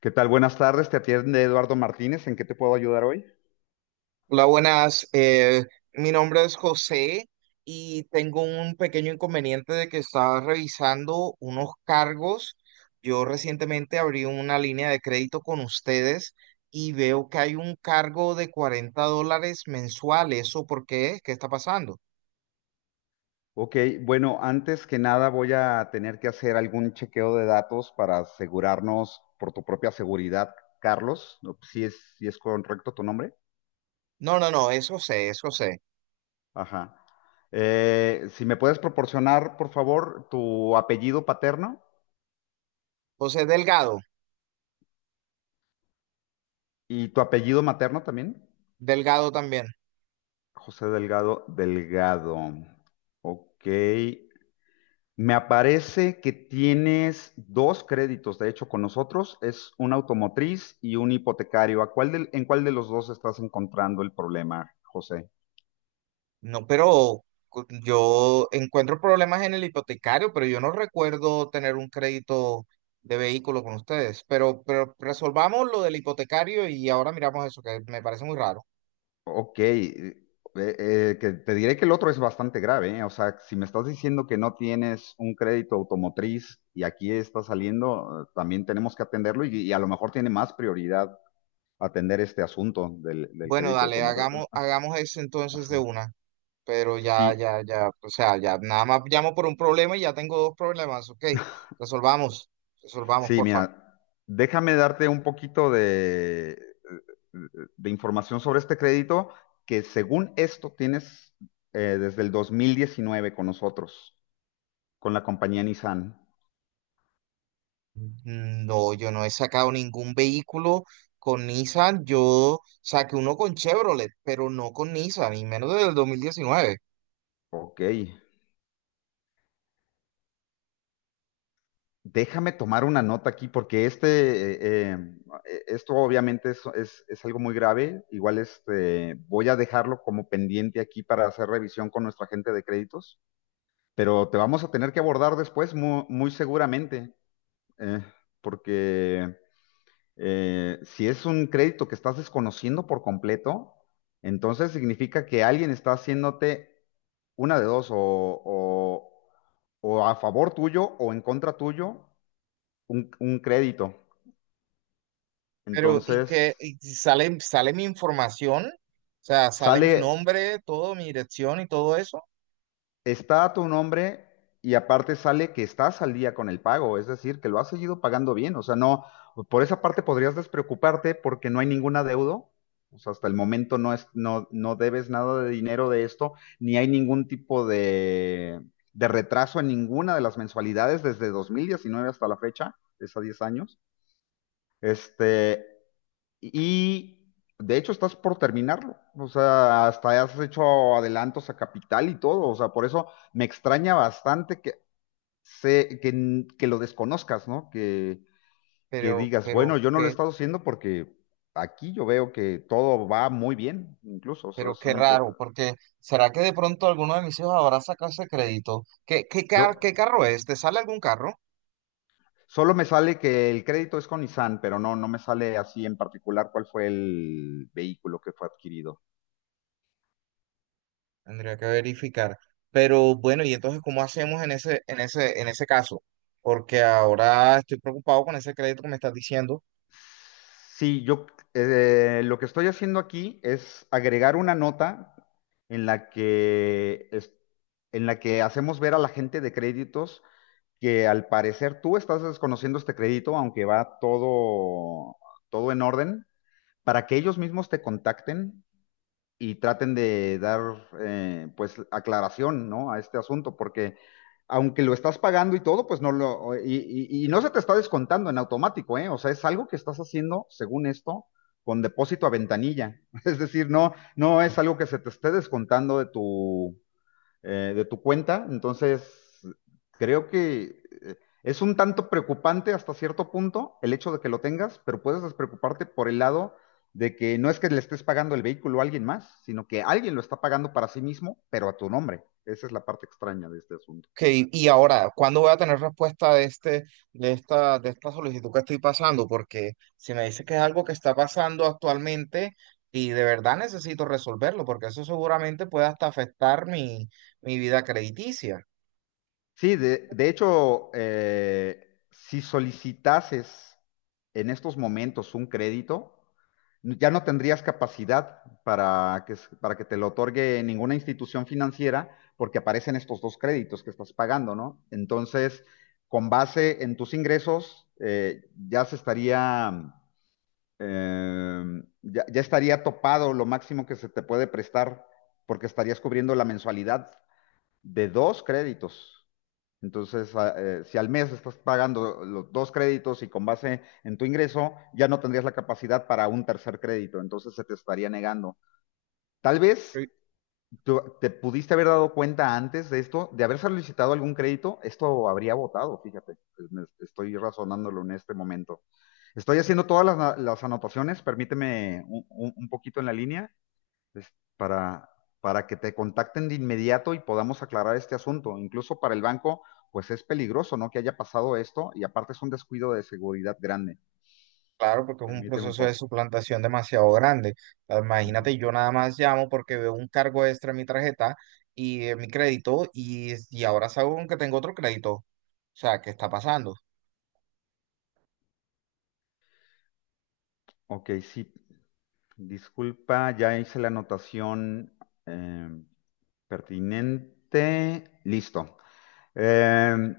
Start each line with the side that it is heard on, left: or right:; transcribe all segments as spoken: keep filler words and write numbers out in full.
left: ¿Qué tal? Buenas tardes, te atiende Eduardo Martínez. ¿En qué te puedo ayudar hoy?
right: Hola, buenas. Eh, mi nombre es José y tengo un pequeño inconveniente de que estaba revisando unos cargos. Yo recientemente abrí una línea de crédito con ustedes y veo que hay un cargo de cuarenta dólares mensual. ¿Eso por qué? ¿Qué está pasando?
left: Ok, bueno, antes que nada voy a tener que hacer algún chequeo de datos para asegurarnos por tu propia seguridad, Carlos. ¿No? Si es, si es correcto tu nombre.
right: No, no, no, es José, es José.
left: Ajá. Eh, si me puedes proporcionar, por favor, tu apellido paterno
right: José Delgado,
left: y tu apellido materno también.
right: Delgado también.
left: José Delgado, Delgado. Ok. Me aparece que tienes dos créditos, de hecho, con nosotros. Es un automotriz y un hipotecario. ¿A cuál del- ¿en cuál de los dos estás encontrando el problema, José?
right: No, pero cu- yo encuentro problemas en el hipotecario, pero yo no recuerdo tener un crédito de vehículo con ustedes. Pero, pero resolvamos lo del hipotecario y ahora miramos eso, que me parece muy raro.
left: Ok. Eh, eh, que te diré que el otro es bastante grave, ¿eh? O sea, si me estás diciendo que no tienes un crédito automotriz y aquí está saliendo, eh, también tenemos que atenderlo y, y a lo mejor tiene más prioridad atender este asunto del, del
right: Bueno,
left: crédito
right: dale,
left: automotriz.
right: hagamos, hagamos eso entonces de una. Pero ya,
left: Sí,
right: ya, ya, o sea, ya nada más llamo por un problema y ya tengo dos problemas, ok. Resolvamos, resolvamos,
left: sí,
right: porfa.
left: mira, déjame darte un poquito de, de información sobre este crédito que según esto tienes eh, desde el dos mil diecinueve con nosotros, con la compañía Nissan.
right: Mm, no, yo no he sacado ningún vehículo con Nissan. Yo saqué uno con Chevrolet, pero no con Nissan, y menos desde el dos mil diecinueve.
left: Ok, déjame tomar una nota aquí porque este, eh, em, eh, esto obviamente es, es- es algo muy grave. Igual este, voy a dejarlo como pendiente aquí para hacer revisión con nuestra gente de créditos, pero te vamos a tener que abordar después mu- muy seguramente. eh, porque eh, si es un crédito que estás desconociendo por completo, entonces significa que alguien está haciéndote una de dos, o, o- o a favor tuyo o en contra tuyo, un, un crédito.
right: Pero, y que
left: Entonces,
right: y sale, sale mi información, o sea, sale
left: sale
right: mi nombre, todo, mi dirección y todo eso.
left: está a tu nombre y aparte sale que estás al día con el pago, es decir, que lo has seguido pagando bien. O sea, no, por esa parte podrías despreocuparte porque no hay ningún adeudo. O sea, hasta el momento no es, no, no debes nada de dinero de esto, ni hay ningún tipo de, de retraso en ninguna de las mensualidades desde dos mil diecinueve hasta la fecha, es a diez años. Este, y de hecho estás por terminarlo. O sea, hasta has hecho adelantos a capital y todo. O sea, por eso me extraña bastante que, se, que, n- que lo desconozcas, ¿no? Que, que
right: Pero,
left: digas,
right: pero,
left: bueno, yo no lo he
right: qué,
left: estado haciendo porque aquí yo veo que todo va muy bien, incluso. O sea,
right: pero
left: es
right: qué
left: un- eh,
right: raro, porque ¿será que de pronto alguno de mis hijos habrá sacado ese crédito? ¿Qué, qué,
left: yo
right: car- qué carro es? ¿Te sale algún carro?
left: solo me sale que el crédito es con Nissan, pero no, no me sale así en particular cuál fue el vehículo que fue adquirido.
right: Tendría que verificar. Pero bueno, y entonces, ¿cómo hacemos en ese, en ese, en ese caso? Porque ahora estoy preocupado con ese crédito que me estás diciendo.
left: Sí, yo eh, lo que estoy haciendo aquí es agregar una nota en la que es- en la que hacemos ver a la gente de créditos que al parecer tú estás desconociendo este crédito, aunque va todo todo en orden, para que ellos mismos te contacten y traten de dar eh, pues aclaración, ¿no? A este asunto, porque aunque lo estás pagando y todo, pues no lo, y, y- y no se te está descontando en automático, ¿eh? O sea, es algo que estás haciendo, según esto, con depósito a ventanilla. Es decir, no, no es algo que se te esté descontando de tu, eh, de tu cuenta. Entonces, creo que eh, es un tanto preocupante hasta cierto punto el hecho de que lo tengas, pero puedes despreocuparte por el lado de que no es que le estés pagando el vehículo a alguien más, sino que alguien lo está pagando para sí mismo, pero a tu nombre. Esa es la parte extraña de este asunto.
right: Que, y ahora, ¿cuándo voy a tener respuesta de este, de esta, de esta solicitud que estoy pasando? Porque si me dice que es algo que está pasando actualmente y de verdad necesito resolverlo, porque eso seguramente puede hasta afectar mi, mi vida crediticia.
left: Sí, de, de hecho, eh, si solicitases en estos momentos un crédito, ya no tendrías capacidad para que, s- para que te lo otorgue ninguna institución financiera porque aparecen estos dos créditos que estás pagando, ¿no? Entonces, con base en tus ingresos, eh, ya se estaría, eh, ya, ya estaría topado lo máximo que se te puede prestar porque estarías cubriendo la mensualidad de dos créditos. Entonces, a- eh, si al mes estás pagando los dos créditos y con base en tu ingreso, ya no tendrías la capacidad para un tercer crédito, entonces se te estaría negando. Tal vez tú- te pudiste haber dado cuenta antes de esto, de haber solicitado algún crédito, esto habría votado, fíjate, Me- estoy razonándolo en este momento. Estoy haciendo todas las, las anotaciones, permíteme un, un- un poquito en la línea es para, para que te contacten de inmediato y podamos aclarar este asunto. Incluso para el banco, pues es peligroso, ¿no? Que haya pasado esto y aparte es un descuido de seguridad grande.
right: Claro, porque es un
left: Permíteme un
right: proceso de
left: poco.
right: suplantación demasiado grande. Ah,
left: Ujú.
right: imagínate, yo nada más llamo porque veo un cargo extra en mi tarjeta y en mi crédito y, y ahora salgo que tengo otro crédito. O sea, ¿qué está pasando?
left: Ok, sí. Disculpa, ya hice la anotación eh, pertinente. Listo. Eh,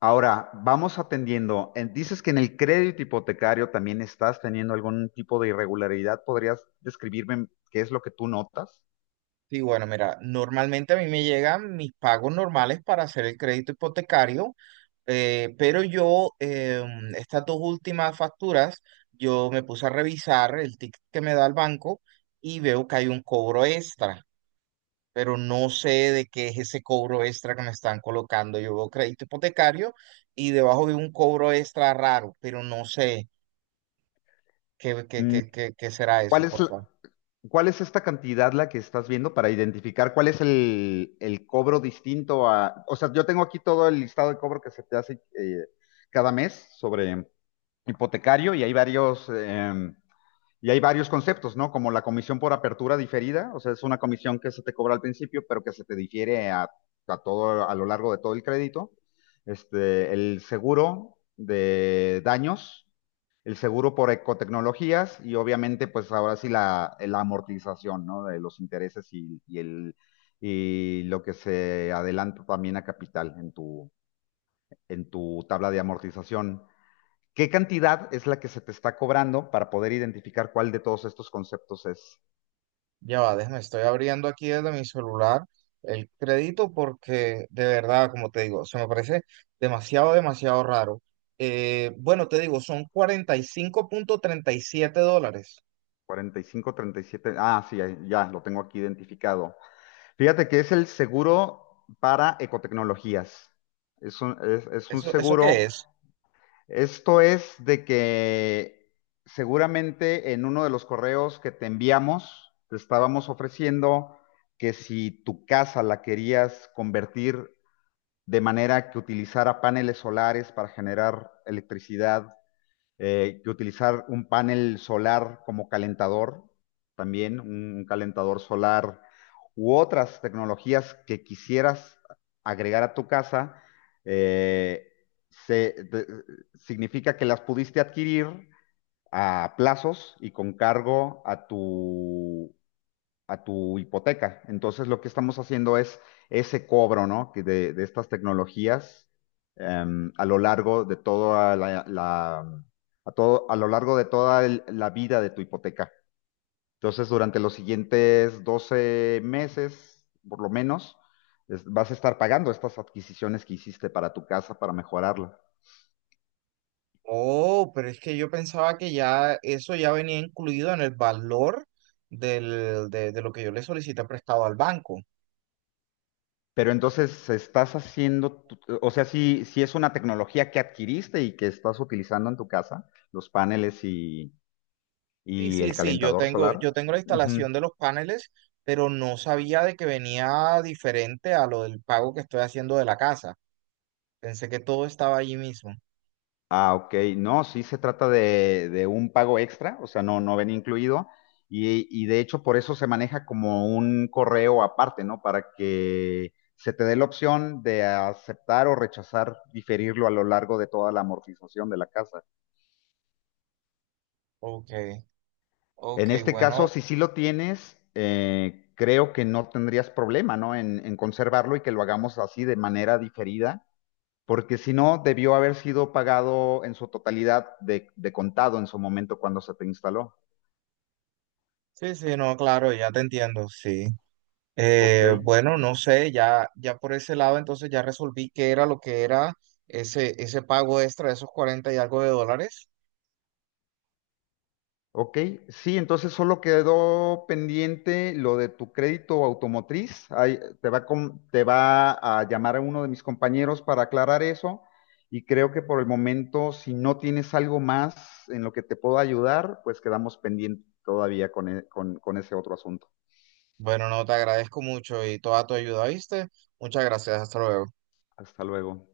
left: Ahora, vamos atendiendo. Eh, Dices que en el crédito hipotecario también estás teniendo algún tipo de irregularidad. ¿Podrías describirme qué es lo que tú notas?
right: Sí, bueno, mira, normalmente a mí me llegan mis pagos normales para hacer el crédito hipotecario, eh, pero yo, em, estas dos últimas facturas, yo me puse a revisar el ticket que me da el banco y veo que hay un cobro extra, pero no sé de qué es ese cobro extra que me están colocando. Yo veo crédito hipotecario y debajo veo un cobro extra raro, pero no sé qué, qué,
left: Mm,
right: qué, qué, qué será
left: ¿Cuál
right: eso,
left: es,
right: por
left: la-
right: favor.
left: ¿Cuál es esta cantidad la que estás viendo para identificar cuál es el, el cobro distinto a... O sea, yo tengo aquí todo el listado de cobro que se te hace eh, cada mes sobre... hipotecario y hay varios eh, y hay varios conceptos, ¿no? Como la comisión por apertura diferida, o sea, es una comisión que se te cobra al principio, pero que se te difiere a, a todo a lo largo de todo el crédito. Este, el seguro de daños, el seguro por ecotecnologías y obviamente, pues ahora sí la, la amortización, ¿no? De los intereses y, y el y lo que se adelanta también a capital en tu en tu tabla de amortización. ¿Qué cantidad es la que se te está cobrando para poder identificar cuál de todos estos conceptos es?
right: Ya va, déjame, estoy abriendo aquí desde mi celular el crédito porque de verdad, como te digo, se me parece demasiado, demasiado raro. Eh, bueno, te digo, son cuarenta y y cinco punto treinta y siete dólares.
left: cuarenta y cinco punto treinta y siete. Ah, sí, ya lo tengo aquí identificado. Fíjate que es el seguro para ecotecnologías. Es un, es, es un
right: ¿Eso, eso
left: seguro.
right: qué es?
left: Esto es de que seguramente en uno de los correos que te enviamos, te estábamos ofreciendo que si tu casa la querías convertir de manera que utilizara paneles solares para generar electricidad eh, que utilizar un panel solar como calentador, también un calentador solar u otras tecnologías que quisieras agregar a tu casa, eh, se, te- significa que las pudiste adquirir a plazos y con cargo a tu a tu hipoteca. Entonces, lo que estamos haciendo es ese cobro, ¿no? Que de, de estas tecnologías em, a lo largo de toda la, la- a todo, a lo largo de toda el- la vida de tu hipoteca. Entonces, durante los siguientes doce meses, por lo menos, es- vas a estar pagando estas adquisiciones que hiciste para tu casa para mejorarla.
right: Oh, pero es que yo pensaba que ya eso ya venía incluido en el valor del, de, de lo que yo le solicité prestado al banco.
left: Pero entonces estás haciendo, tu- o sea, si, si es una tecnología que adquiriste y que estás utilizando en tu casa, los paneles y
right: Sí,
left: ¿y
right: sí,
left: el
right: sí, yo
left: calentador
right: tengo,
left: solar?
right: yo tengo la
left: Ujú.
right: instalación de los paneles, pero no sabía de que venía diferente a lo del pago que estoy haciendo de la casa. Pensé que todo estaba allí mismo.
left: Ah, ok. No, sí se trata de, de un pago extra, o sea, no, no ven incluido. Y, y de hecho, por eso se maneja como un correo aparte, ¿no? Para que se te dé la opción de aceptar o rechazar, diferirlo a lo largo de toda la amortización de la casa.
right: Ok,
left: En
right: ok,
left: este caso,
right: bueno,
left: si sí lo tienes, eh, creo que no tendrías problema, ¿no? En, en conservarlo y que lo hagamos así de manera diferida porque si no, debió haber sido pagado en su totalidad de, de contado en su momento cuando se te instaló.
right: sí, sí, no, claro, ya te entiendo, sí.
left: Ok,
right: Eh, bueno, no sé, ya, ya por ese lado entonces ya resolví qué era lo que era ese, ese pago extra de esos cuarenta y algo de dólares.
left: ok. Sí, entonces solo quedó pendiente lo de tu crédito automotriz. Ahí te va, con- te va a llamar a uno de mis compañeros para aclarar eso. Y creo que por el momento, si no tienes algo más en lo que te puedo ayudar, pues quedamos pendientes todavía con, e- con con ese otro asunto.
right: Bueno, no, te agradezco mucho y toda tu ayuda, ¿viste? Muchas gracias, hasta luego.
left: Hasta luego.